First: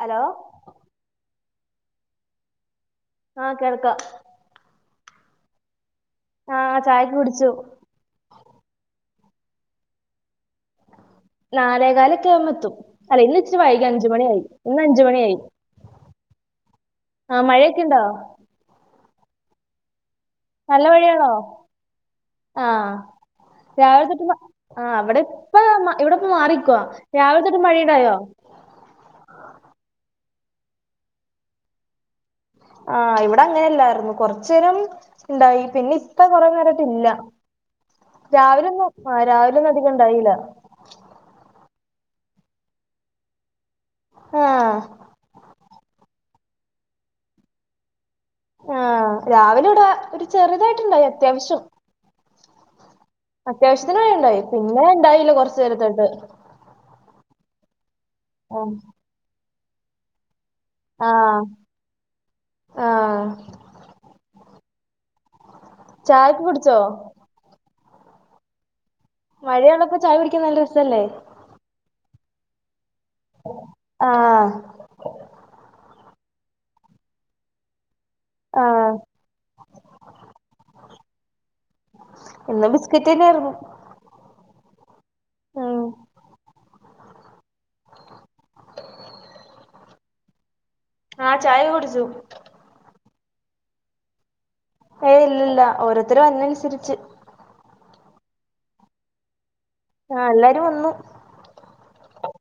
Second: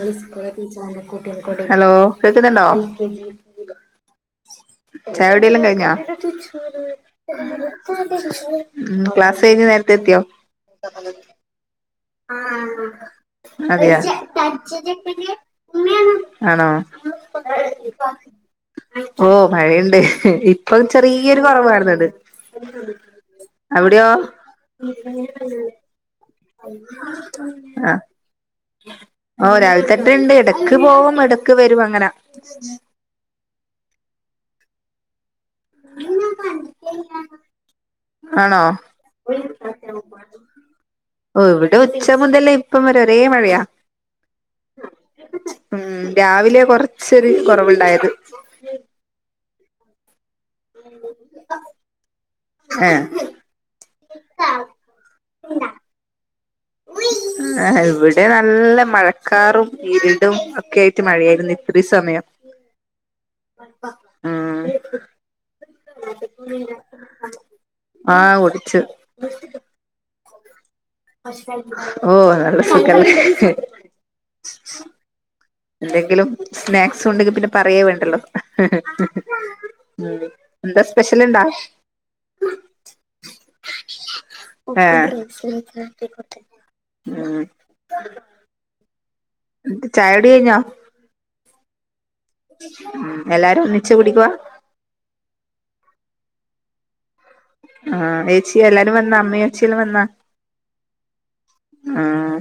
Hello hello കേക്കുന്നുണ്ടോ ആഹ് കേൾക്കാം ചായ കുടില്ലാം കഴിഞ്ഞാ ആ ചായയൊക്കെ കുടിച്ചു ഉം ക്ലാസ് കയിഞ്ഞ് നേരത്തെ എത്തിയോ നാലേകാല് ത്തും അല്ലെങ്കി ഇച്ചിരി വൈകി അതെയോ അഞ്ച് മണിയാവും ഇന്ന് അഞ്ച് മണിയായി ആണോ ആഹ് മഴയൊക്കെ ഇണ്ടോ? ഓ മഴേണ്ട് ഇപ്പൊ നല്ല മഴയാണോ ചെറിയൊരു കുറവ് കാണുന്നുണ്ട് ആ രാവിലെ അവിടെയോ ഇവിടെപ്പ മാറിക്കോ രാവിലത്തെ തൊട്ട് ആ മഴയിണ്ടായോ ഓ രാവിലെതൊട്ട്ണ്ട് ഇടക്ക് പോവും ഇടക്ക് വരും അങ്ങനെ ആഹ് ഇവിടെ അങ്ങനെല്ലായിരുന്നു കൊറച്ച നേരം ഇണ്ടായി പിന്നെ ഇപ്പ കൊറെ നേരായിട്ടില്ല ആണോ രാവിലെന്നും രാവിലെന്നും അധികം ഇണ്ടായില്ല ഉം ഇവിടെ ഉച്ച മുതല് ഇപ്പം വരെ ഒരേ മഴയാ ആഹ് ഉം രാവിലെ കൊറച്ചൊരു കൊറവ്ണ്ടായത് ആഹ് രാവിലെ ഇവിടെ ചെറുതായിട്ടുണ്ടായിനി അത്യാവശ്യം ഏഹ് അത്യാവശ്യത്തിന് ഇണ്ടായി പിന്നെ ഇണ്ടായില്ല കൊറച്ചരത്തെക്ക് ഏഹ് ഇവിടെ ആ നല്ല മഴക്കാറും ഇരിടും ഒക്കെ ആയിട്ട് ആഹ് മഴയായി നിക്കാ ഒരി സമയം ആഹ് ഉം ചായൊക്കെ കുടിച്ചോ ആഹ് കുടിച്ച് മഴയുള്ളപ്പോ ചായ കുടിക്കാൻ നല്ല രസല്ലേ? ഓ നല്ല സുഖല്ലേ? ആഹ് എന്തെങ്കിലും സ്നാക്സ് ഉണ്ടെങ്കില് പിന്നെ പറയേ വേണ്ടല്ലോ ആഹ് ഉം എന്താ സ്പെഷ്യല് ഇണ്ടാ? ഇന്ന് ബിസ്ക്കറ്റ് തന്നെയായിരുന്നു ഏഹ് ഉം ഉം ചായടി കഴിഞ്ഞോ? ആഹ ചായക്കെ കുടിച്ചു ഉം എല്ലാരും ഒന്നിച്ചു കുടിക്കുവാ? ഏയ് ഇല്ല ഓരോത്തരും വര്നനുസരിച്ച് ആഹ് ഏച്ചീം എല്ലാരും വന്നാ അമ്മേം അച്ചേം എല്ലാം വന്നാ ആഹ് എല്ലാരും വന്നു ആഹ്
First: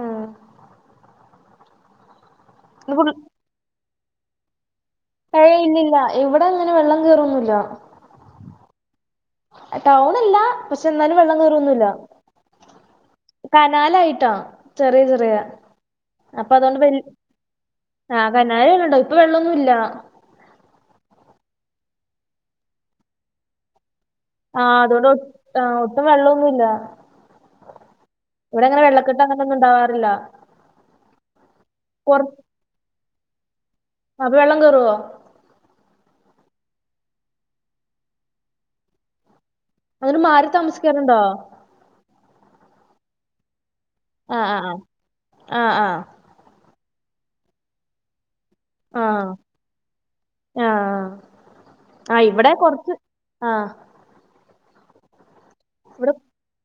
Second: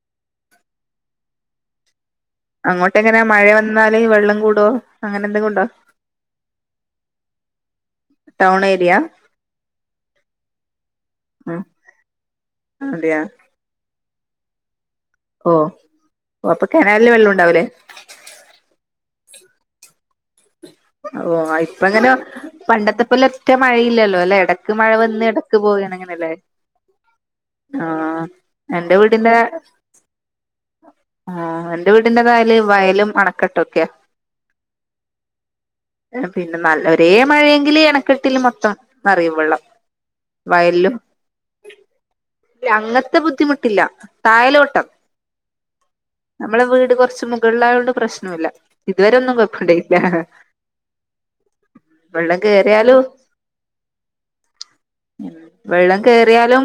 ഉം ഇന്ന് ഫുൾ അങ്ങോട്ടെങ്ങനാ മഴ വന്നാല് വെള്ളം കൂടോ? അങ്ങനെ എന്തെങ്കിലും ഏയ് ഉണ്ടോ ഇല്ലില്ല ഇവടെ അങ്ങനെ വെള്ളം കേറൊന്നൂല്ല ടൗണ് ഏരിയാ? ടൗണ് അല്ല പക്ഷെ എന്നാലും വെള്ളം ഉം കേറൊന്നൂല്ല അതെയാ കനാലായിട്ടാ ചെറിയ ചെറിയ ഓ ഓ അപ്പൊ അതോണ്ട് വെല്ല്യ കെനാലില് വെള്ളം ഉണ്ടാവൂലേ ആഹ് കനായ ഉ ള്ളു ട്ടൊ ഇപ്പ വെള്ളൊന്നൂല്ല ഓ ഇപ്പിങ്ങനെ പണ്ടത്തെ പോലെ ഒറ്റ മഴയില്ലല്ലോലേ എടക്ക് ആഹ് മഴ അതുകൊണ്ട് ഒ വന്ന് എടക്ക് ആഹ് പോവാണ് ഒട്ടും അങ്ങനെ അല്ലേ? വെള്ളൊന്നുല്ല ആഹ് ഇവിടെ അങ്ങനെ എൻ്റെ വെള്ളക്കെട്ട് വീടിന്റെ അങ്ങനൊന്നും ഉണ്ടാവാറില്ല ആഹ് എന്റെ കൊറ വീടിന്റെ താഴെല് വയലും അണക്കെട്ടും ഒക്കെ അപ്പൊ വെള്ളം കേറോ? പിന്നെ നല്ല ഒരേ മഴയെങ്കില് അണക്കെട്ടില് മൊത്തം നെറയും വെള്ളം അതിന് മാറി താമസിക്കാനുണ്ടോ? ഏയ് അങ്ങത്തെ ബുദ്ധിമുട്ടില്ല ആഹ് ആഹ് തായലോട്ടം ആഹ് ആഹ് നമ്മടെ വീട് കൊറച്ച് മുകളിലായോണ്ട് പ്രശ്നൂല ഇതുവരെ ആഹ് ഒന്നും കൊയപ്പുണ്ടായിട്ടില്ല ആഹ് ആഹ് ഇവടെ കൊറച്ച് ആഹ് ഉം വെള്ളം ഇവിടെ കേറ്യാലും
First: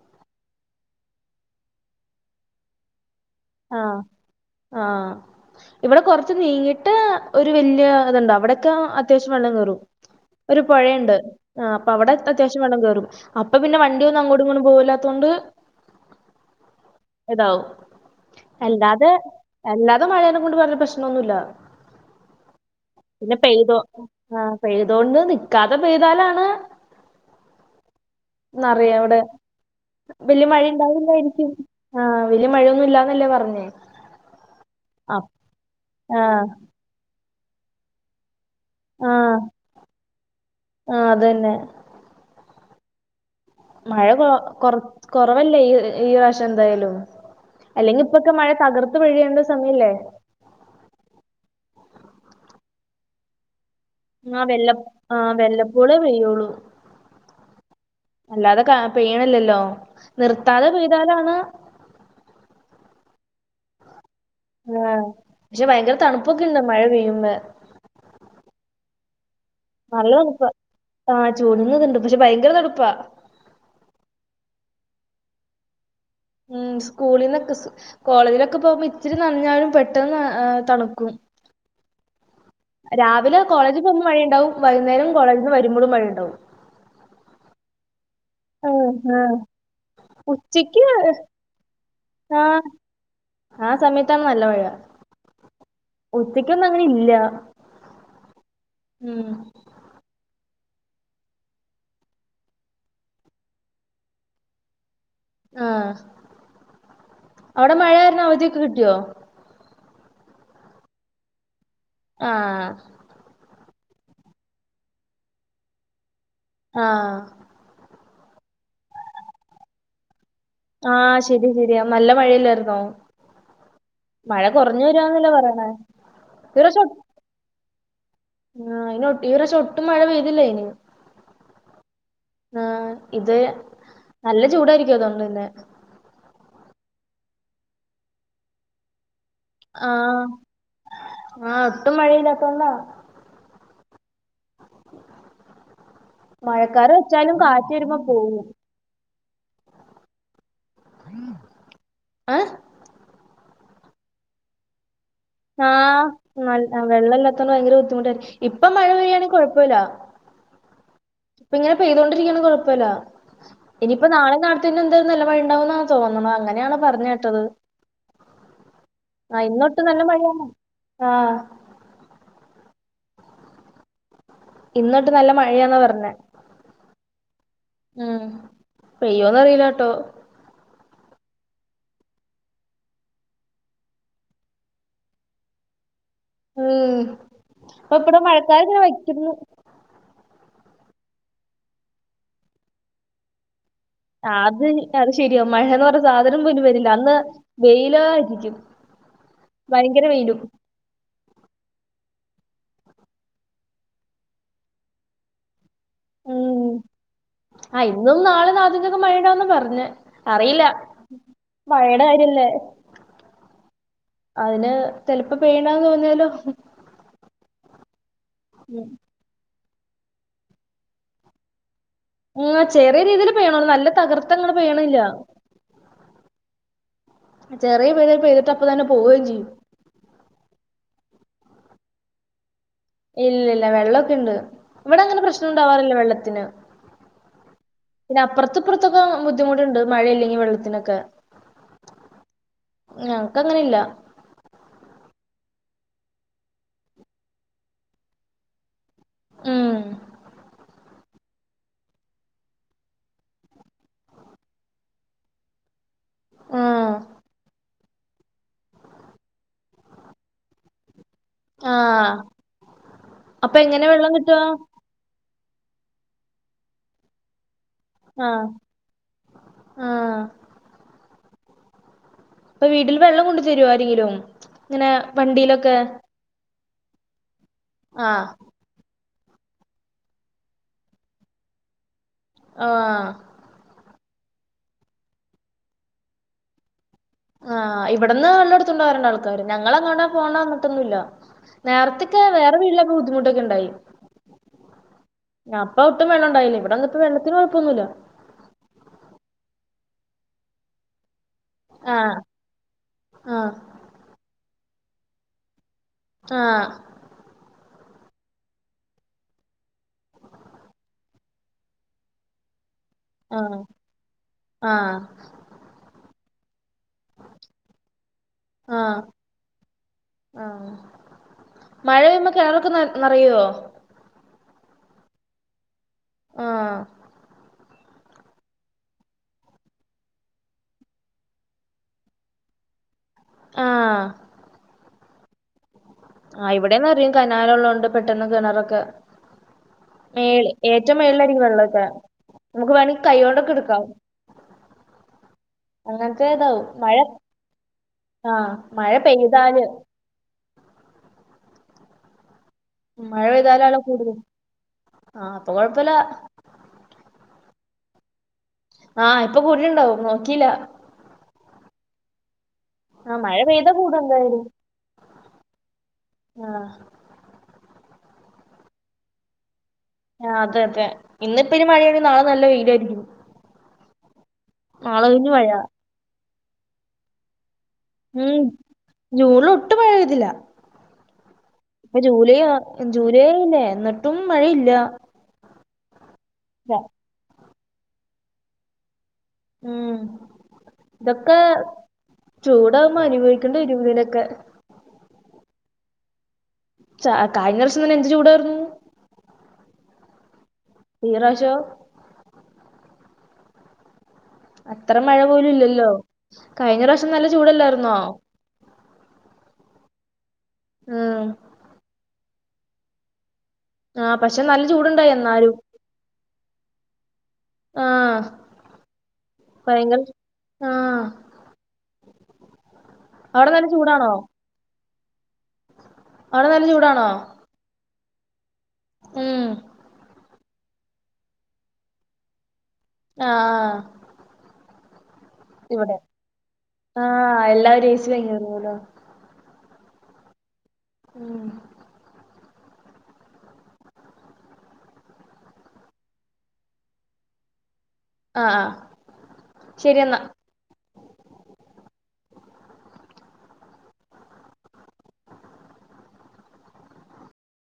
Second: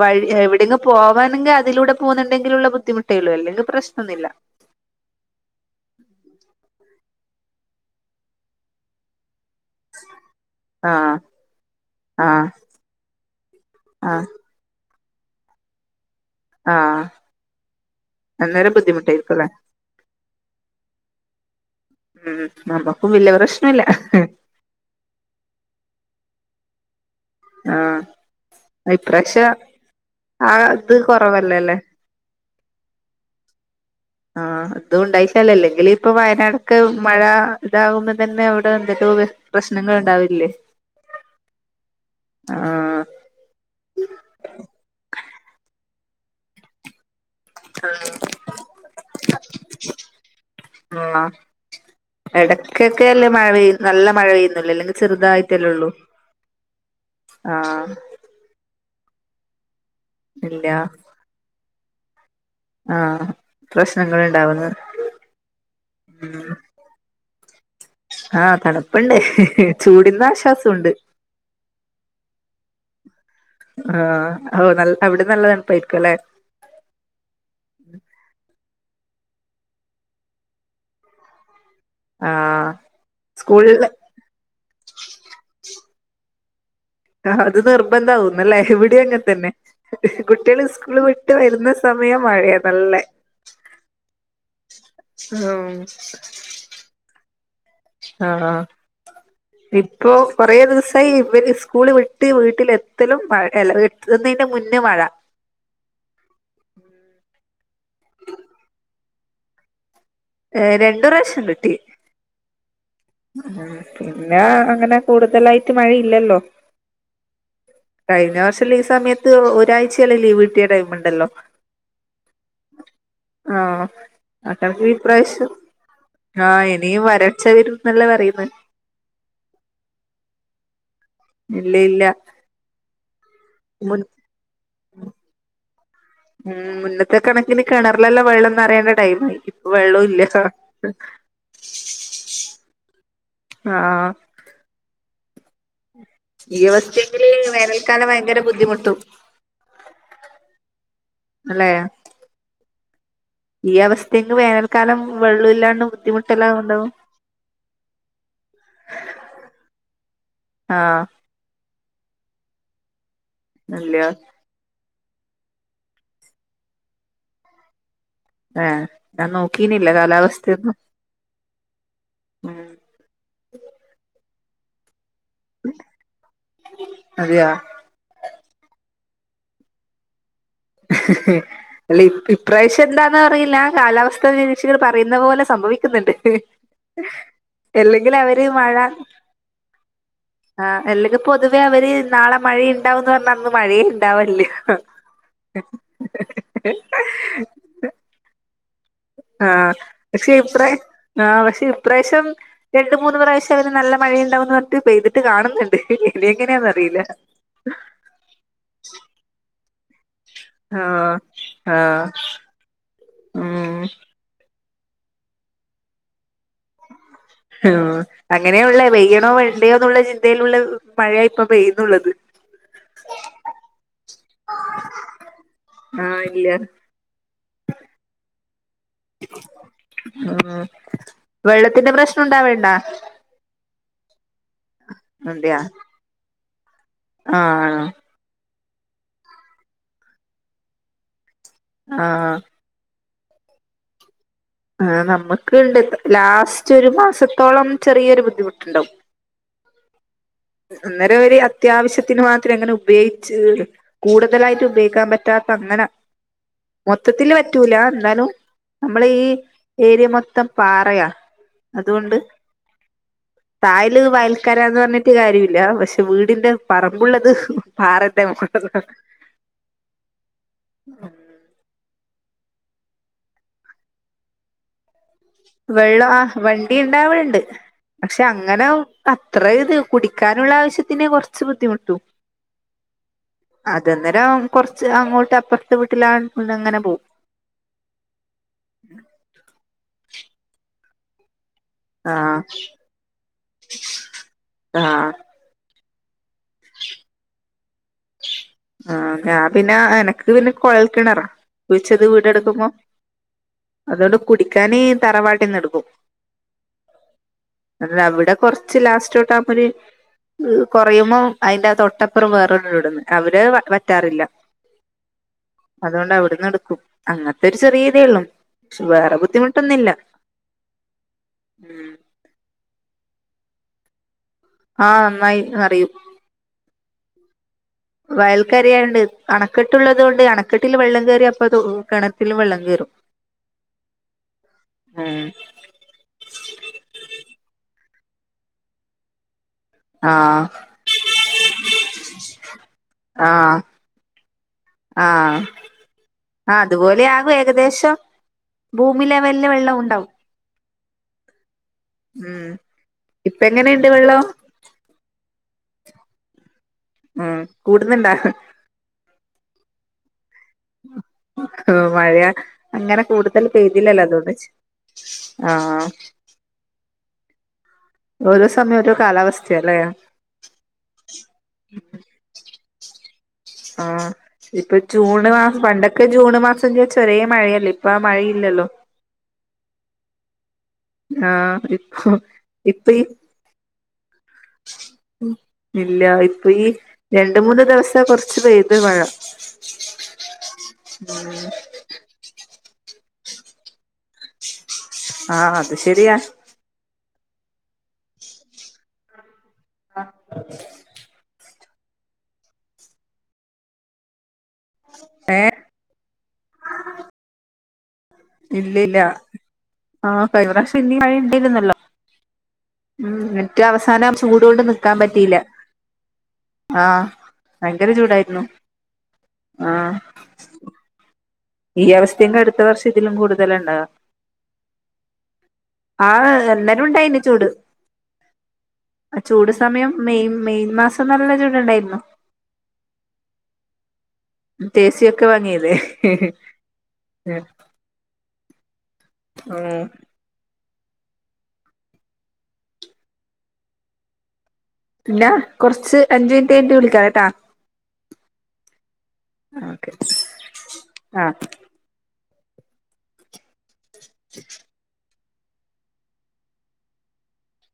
വഴി എവിടെങ്ങ് പോവാണെങ്കില് അതിലൂടെ പോകുന്നുണ്ടെങ്കിലുള്ള ബുദ്ധിമുട്ടേ ഉള്ളൂ അല്ലേ ആഹ് ആഹ് ഇവിടെ കൊറച്ച് നീങ്ങീട്ട് ഒരു വല്യ ഇതുണ്ട് അവിടെയൊക്കെ അത്യാവശ്യം വെള്ളം കേറും ഒരു ആഹ് പൊഴയുണ്ട് ആഹ് അപ്പൊ അവിടെ ആഹ് അത്യാവശ്യം വെള്ളം കേറും അപ്പൊ പിന്നെ വണ്ടി ഒന്നും ആഹ് അങ്ങോടും ഇങ്ങോടും പോവില്ല തൊണ്ട് ആഹ് താവും അന്നേരം അല്ലാതെ ബുദ്ധിമുട്ടായിരിക്കുംല്ലേ അല്ലാതെ മഴേനെ കൊണ്ട് പറഞ്ഞ പ്രശ്നൊന്നൂല ഉം നമ്മക്കും വല്യേ പ്രശ്നൂല ആഹ് പെയ്തോണ്ട് നിക്കാതെ പെയ്താലാണ് ആഹ് നെറയോ അവിടെ ഇപ്രാവശ്യം വല്യേ ആ മഴ ഇത് ഇണ്ടാവില്ലായിരിക്കും കൊറവല്ലല്ലേ ആഹ് വല്യേ മഴയൊന്നും ഇല്ലാന്നല്ലേ പറഞ്ഞേ ആഹ് അതും അപ് ഉണ്ടായിട്ടല്ലേ അല്ലെങ്കി ഇപ്പൊ ആഹ് വയനാടൊക്കെ മഴ ഇതാകുമ്പോ തന്നെ അവ്ടെ എന്തെല്ലു ആഹ് പ്രശ്നങ്ങൾണ്ടാവില്ലേ ആഹ് അതന്നെ ആഹ് മഴ കൊ കൊർ കൊറവല്ലേ ഈ ഈ പ്രാവശ്യംന്തായാലും അല്ലെങ്കിപ്പൊക്കെ മഴ തകർത്ത് പെയ്യേണ്ട സമയല്ലേ ആഹ് ഇടക്കൊക്കെല്ലേ മഴ പെയ്യ് നല്ല മഴ ആഹ് വെല്ല പെയ്യുന്നല്ലോ ല്ലെങ്കി ആഹ് ചെറുതായിട്ടല്ലേള്ളു വെല്ലപ്പോളേ പെയ്യുള്ളൂ ആഹ് അല്ലാതെ ക പെയ്യ്ണില്ലല്ലോ ഇല്ല നിർത്താതെ പെയ്താലാണ് ആഹ് പ്രശ്നള്ണ്ടാവ്ന്നെ പക്ഷെ ഭയങ്കര തണുപ്പെക്കെണ്ട് മഴ പെയ്യുമ്പേ ആഹ് തണുപ്പ്ണ്ട് നല്ല തണുപ്പാ ആഹ് ചൂട്ന്റത്ണ്ട് പക്ഷെ ഭയങ്കര തണുപ്പാ ആഹ് ഓ അവിടെ നല്ല തണുപ്പായിരിക്കുല്ലെ ഉം സ്കൂളിന്നൊക്കെ സ് കോളേജിലൊക്കെ പോകുമ്പോ ഇച്ചിരി നഞ്ഞാലും പെട്ടെന്ന് തണുക്കും ആഹ് രാവിലെ കോളേജ് സ്കൂളില് പോകുമ്പോ മഴിണ്ടാവും വൈകുന്നേരം കോളേജിന്ന് വരുമ്പഴും മഴണ്ടാവും ആഹ് അത് നിർബന്ധവുന്നല്ലേ ഇവിടീം അങ്ങൻതന്നെ കുട്ട്യാള് ഉച്ചക്ക് സ്കൂള് വിട്ട് വര്ന്ന സമയം ആ മഴയാ നല്ലെ ആ സമയത്താണ് നല്ല മഴ ആഹ് ഉച്ചക്കൊന്നും അങ്ങനെ ഇല്ല ആഹ് ഹ ഉം പി ഇപ്പൊ കൊറേ ദിവസായി ഇവര് സ്കൂള് വിട്ട് വീട്ടിലെത്തലും മഴ അല്ല വീട്ട് എത്ത്ന്നേന്റെ മുന്നേ മഴ ആഹ് അവടെ മഴാ കാരണം അവധിയൊക്കെ കിട്ടിയോ? ഏഹ് രണ്ടു പ്രാശ്യം കിട്ടി ആഹ് പിന്നെ അങ്ങനെ കൂടുതലായിട്ട് മഴയില്ലല്ലോ ആഹ് കഴിഞ്ഞ വർഷം ലീ സമയത്ത് ഒരാഴ്ചയല്ലെ ലീവ് ടൈം ആഹ് ഉണ്ടല്ലോ ശെരി ശരിയാ നല്ല മഴല്ലാര്ന്നോ ആഹ് മക്കൾക്ക് വരാന്നല്ലേ ഇപ്രാവശ്യം പറയുന്നെ ഈ ആഹ് ഇനിയും വരൾച്ച വെരും ന്നല്ലെ പറയ്ന്ന് ആഹ് അയ്നീ ഈ പ്രശം ഒട്ടും മഴ പെയ്തില്ലേനി ഇല്ലേല്ല ആഹ് ഇത് മുൻ നല്ല ചൂടായിരിക്കും അതൊണ്ട് പിന്നെ ഉം മുന്നത്തെ കണക്കിന് കെണർലെല്ല വെള്ളംന്നെറയേണ്ട ടൈം ആ വെള്ളുല്ല ല്ലാത്തോന്ന അ ആഹ് ഈ മഴക്കാറ് അവസ്ഥെങ്കില് വെച്ചാലും കാറ്റ് വരുമ്പോ വേനൽക്കാലം പോകും ഭയങ്കര ബുദ്ധിമുട്ടും ഉം അല്ലേ ങ് ഈ അവസ്ഥെക്ക് വേനൽക്കാലം വെള്ളുല്ലാണ്ട് ആഹ് നൽ ബുദ്ധിമുട്ട്ല്ലാണ്ടാവെടൊ വെള്ളം ഇല്ലാത്തോണ്ട് ഭയങ്കര ബുദ്ധിമുട്ടായിരിക്ക ഇപ്പ മഴ പെയ്യാണങ്കി കൊഴപ്പല്ല ആഹ് ഇപ്പിങ്ങനെ പെയ്തൊണ്ടിരിക്കണെ കൊഴപ്പല്ല ഇല്ല ഇനിയിപ്പ നാളെ നാ ഇന്ന് എന്താ നല്ലമഴണ്ടാവുംന്നണ് തോന്നണ അങ്ങനെയാണ് പറഞ്ഞെട്ടത് എ ഞാൻ നോക്കീനില്ല നല്ല മഴയാ കാലാവസ്ഥയൊന്നും. ആഹ് ഉം ഇന്നൊട്ട് നല്ല മഴയാന്ന പറഞ്ഞത്. അതയോ ഉം, പെയ്യോന്ന് അറീലട്ടോ. ഇഹ് ഇഹ് അല്ലേ ഇ ഇപ്രാവശ്യം എന്താന്നറിയില്ല കാലാവസ്ഥാ നിരീക്ഷികർ പറയുന്ന പോലെ സംഭവിക്ക്ന്ന്ണ്ട്. ഇഹ്, ഉം ഇപ്പൊ ഇപ്പടെ എല്ലെങ്കിലവര് മഴക്കാറ് മഴ ഇങ്ങനെ വയ്ക്കുന്നു ആഹ്, അല്ലെങ്കിൽ പൊതുവേ അവര് നാളെ മഴയ ഇണ്ടാവന്ന് പറഞ്ഞ അന്ന് മഴയെ ഇണ്ടാവല്ല. അത് അത് ശെരിയാ മഴാന്ന് പറഞ്ഞ സാധനം പോലും വരില്ല അന്ന് വെയിലായിരിക്കും. ആ ഭയങ്കര പക്ഷെ വെയിലും ഇപ്രാ ആ പക്ഷെ ഇപ്രാശ്യം രണ്ട് മൂന്ന് പ്രാവശ്യം അവര് നല്ല മഴയുണ്ടാവന്ന് പറഞ്ഞ് പെയ്തിട്ട് കാണുന്നുണ്ട് ഇനി എങ്ങനെയെന്ന് ഉം അറിയില്ല. ആഹ് ഇന്നും നാളെ [unintelligible] മഴ ഇണ്ടാവുന്ന പർഞ്ഞെ. അറിയില്ല, ആഹ് മഴയുടെ കാര്യല്ലേ. മ് അതിന് ചെലപ്പ പെയ്യണ്ടാന്ന് പർഞ്ഞാലും ഇഹ് ആഹ്, ഉം അങ്ങനെയുള്ളെ പെയ്യും. ണോ വെണ്ടയോന്നുള്ള ചിന്തയിലുള്ള മഴയ ഇപ്പൊ പെയ്യുന്നുള്ളത്. ഓഹ്, ചെറിയ രീതിയിൽ പെയ്യനൊള്ളു നല്ല തകർത്തങ്ങ്ട് പെയ്യ്ണ്ല്ല. ആഹ്, ഇല്ല. ചെറിയ പേരിൽ പെയ്തിട്ട് അപ്പ തന്നെ പോവും ചെയ്യും. ആഹ്, വെള്ളത്തിന്റെ പ്രശ്നം ഉണ്ടാവണ്ടോ? ഇല്ല, ഇല്ല വെള്ളൊക്കെ ഇണ്ട്. ഇവിടെ അങ്ങനെ അതെയാ പ്രശ്നൊണ്ടാവാറില്ല വെള്ളത്തിന്. ആഹ് പിന്നെ, അപ്പൊർത്തു ഇപ്പൊർത്തുക്കെ ബുദ്ധിമുട്ടുണ്ട് മഴയില്ലെങ്കി വെള്ളത്തിനൊക്കെ. ആഹ് ഞങ്ങ്ക്ക് അങ്ങനെ ഇല്ല. ആഹ് നമ്മക്ക് പിന്നെ ലാസ്റ്റ് ഒരു മാസത്തോളം ചെറിയൊരു ബുദ്ധിമുട്ടുണ്ടാവും. ഉം അന്നേരം ഒരു അത്യാവശ്യത്തിന് മാത്രം എങ്ങനെ ഉപയോഗിച്ചീന്ന് കൂടുതലായിട്ട് ഉപയോഗിക്കാൻ പറ്റാത്ത അങ്ങനെ, ആഹ് മൊത്തത്തില് പറ്റൂല ഇന്നാലും നമ്മളെ ഈ ഏരിയ മൊത്തം പാറയാ ആഹ് അതുകൊണ്ട്, അപ്പൊ എങ്ങനെ തായല് വെള്ളം കിട്ടുക വയൽക്കാരന്ന് പറഞ്ഞി ട്ട്കാര്യമില്ല. പക്ഷെ, വീടിന്റെ പറമ്പുള്ളത് ഇഹ് പാറന്റെ ആഹ് ആഹ് [unintelligible] ഇപ്പൊ വീട്ടിൽ വെള്ളം കൊണ്ട് തരുവോ ആരെങ്കിലും? ഇങ്ങനെ വണ്ടി വെള്ളം ആ വണ്ടി ഇണ്ടാവൽണ്ട് പക്ഷെ, ആഹ് അങ്ങനെ ഒ അത്ര ഇത് കുടിക്കാനുള്ള ആവശ്യത്തിന് കൊർച്ച് ബുദ്ധിമുട്ടു. ആഹ് അത്ങ്ങനം കൊർച്ച് അങ്ങോട്ട് അപ്പൊർത്തെ വീട്ടിലാണ് കൊണ്ട് അങ്ങനെ പോവും. ആഹ്, ഇബടന്ന് വെള്ളം എടുത്തുണ്ട വരണ ആൾക്കാര് ഞങ്ങള് എങ്ങോട്ടാ പോണ വന്നിട്ടൊന്നുല്ല. നേരത്തക്കെ ആഹ് വേറെ വീട്ടിലൊക്ക ബുദ്ധിമുട്ടൊക്കെ ഉണ്ടായി. ആഹ് അപ്പൊ ഒട്ടും വെള്ളണ്ടായില്ല, ഇവിടെ വന്നപ്പോ വെള്ളത്തിന് കൊഴപ്പൊന്നുല്ല. ആഹ്, ഞാ പിന്നെ എനക്ക് പിന്നെ കൊഴൽക്കിണറാ. കുഴിച്ചത് ആഹ് വീടെടുക്കുമ്പോ, ആഹ് അതുകൊണ്ട് കുടിക്കാന് തറവാട്ടിന്ന് എടുക്കും. ആഹ് അല്ല, അവിടെ കൊർച്ച് ലാസ്റ്റ്ട്ട് [unintelligible] ആഹ്, കൊറയുമ്പം അയിന്റെ തൊട്ടപ്പുറം വേറൊരു വീടെന്ന് അ വ്ടെ ആഹ് വറ്റാറില്ല. ആഹ് അതുകൊണ്ട് അവിട്ന്ന് എടുക്കും. അങ്ങത്തെ ഒരു ചെറിയതെ ഒള്ളും. പക്ഷെ, ആഹ് വേറെ ബുദ്ധിമുട്ടൊന്നില്ല. ആഹ് ഉം മഴ പെയ്യുമ്പോ കിണറൊക്കെ ന നറയോ ആഹ് നന്നായി അറിയും. ആഹ് വയൽക്കരയായോണ്ട് അണക്കെട്ടുള്ളതോണ്ട് അണക്കെട്ടിൽ വെള്ളം കേറി അപ്പതോ കെണറ്റിലും വെള്ളം കേറും. ആഹ് ആഹ് ആ ഇവടേം നെറയും കനാലോള്ളോണ്ട് പെട്ടെന്ന് കിണറൊക്കെ. ആഹ് മേലെ ഏറ്റവും മേളിലായിരിക്കും വെള്ളോക്കെ നമുക്ക് വേണങ്കി കൈകോണ്ടൊക്കെ ആഹ് എടുക്കാം. ആഹ് അങ്ങനത്തെ ആ ഇതാവും മഴ അത്പോലെ ആകും ഏകദേശം ആഹ് മഴ ഭൂമി ലെവലില് പെയ്താല് വെള്ളം ഉണ്ടാവും. [inaudible] എഹ് ഇപ്പ എങ്ങനെണ്ട് വെള്ളം? ആ ഇപ്പ കൊഴപ്പെല്ല. മ് കൂടുന്ന്ണ്ട? ആഹ് ഇപ്പ കൂടിട്ട്ണ്ടാവും നോക്കില്ല. [unintelligible] മഴ അങ്ങനെ ആ മഴ കൂടുതൽ പെയ്താ കൂടും പെയ്തില്ലല്ലോ എന്തായാലും അതോണ്ട് ച്ച ആഹ് ആഹ് ഓരോ സമയം ഓരോ കാലാവസ്ഥയാല്ലേ. ആഹ് അതെ അതെ ഇന്നിപ്പ ഇനി മഴയാണെ നാളെ നല്ല വെയിലായിര്ക്കും. ആഹ് ഇപ്പ ജൂണ് കഴിഞ്ഞ് മഴ മാസം പണ്ടെക്കെ ജൂണ് മാസം ചോയിച്ചാൽ ഒരേ മഴയല്ലേ ഇപ് മ് ജൂണിൽ ഒട്ടും മഴ പെഴ്തില്ല. ആഹ് ഇപ്പ ഇപ്പൊ ജൂലൈ ആ ഇപ്പ ഈ ജൂലൈല്ലേ എന്നിട്ടും മഴയില്ല. മ് ഇല്ല ഇപ്പ ഈ ഇല്ല. രണ്ട് മൂന്ന് ദിവസം കൊറച്ച് പെയ്ത് മഴ. മ് ഇതൊക്കെ ചൂടാവുമ്പോ അനുഭവിക്കേണ്ടി വരും ഇതിനൊക്കെ. ആഹ് അത് ശെരിയാ. ച കഴിഞ്ഞ പ്രാവശ്യം തന്നെ എന്ത് ചൂടായിരുന്നു. ആഹ് ഈ പ്രാവിശ്യോ? അത്ര മഴ പോലും ഏഹ് ഇല്ലല്ലോ, കഴിഞ്ഞ പ്രാവ്ശ്യം നല്ല ചൂടല്ലായിരുന്നോ. ഇല്ലില്ല ആഹ് കയിഞ്ഞ പ്രാവശ്യം ഇന്നി ഉം മഴണ്ടെര്ന്നല്ലോ. ഉം ന്ന്ട്ട് ആ അവസാനം പക്ഷെ ചൂടോണ്ട് നല്ല നിക്കാൻ ചൂടുണ്ടായി പറ്റിയില്ല, എന്നാലും ആഹ് ഭയങ്കര ആഹ് ചൂടായിരുന്നു ആഹ് ഭയങ്കര ആഹ് ഈ അവസ്ഥ തന്നെ അടുത്ത വർഷം അവിടെ നല്ല കൂടുതലുണ്ടാവാ. ചൂടാണോ ആഹ് അവിടെ നല്ല എല്ലാരും ചൂടാണോ ഇണ്ടായിന് ചൂട്, ആ ഉം ചൂട് സമയം മെയ് മാ മെയ് മാസം നല്ല ചൂട് ഇണ്ടായിരുന്നു. ആഹ് ടേസിയൊക്കെ വാങ്ങിയത്. ഇവിടെ ആഹ് എല്ലാരും [unintelligible] ആഹ് മ് പിന്നെ കൊർച്ച് അഞ്ച് മിനിറ്റ് കയിഞ്ഞിട്ട് വിളിക്കാം കേട്ടാ. ആഹ് ആഹ് ആഹ് ഓക്കെ ശരി എന്നാ ആഹ് [inaudible]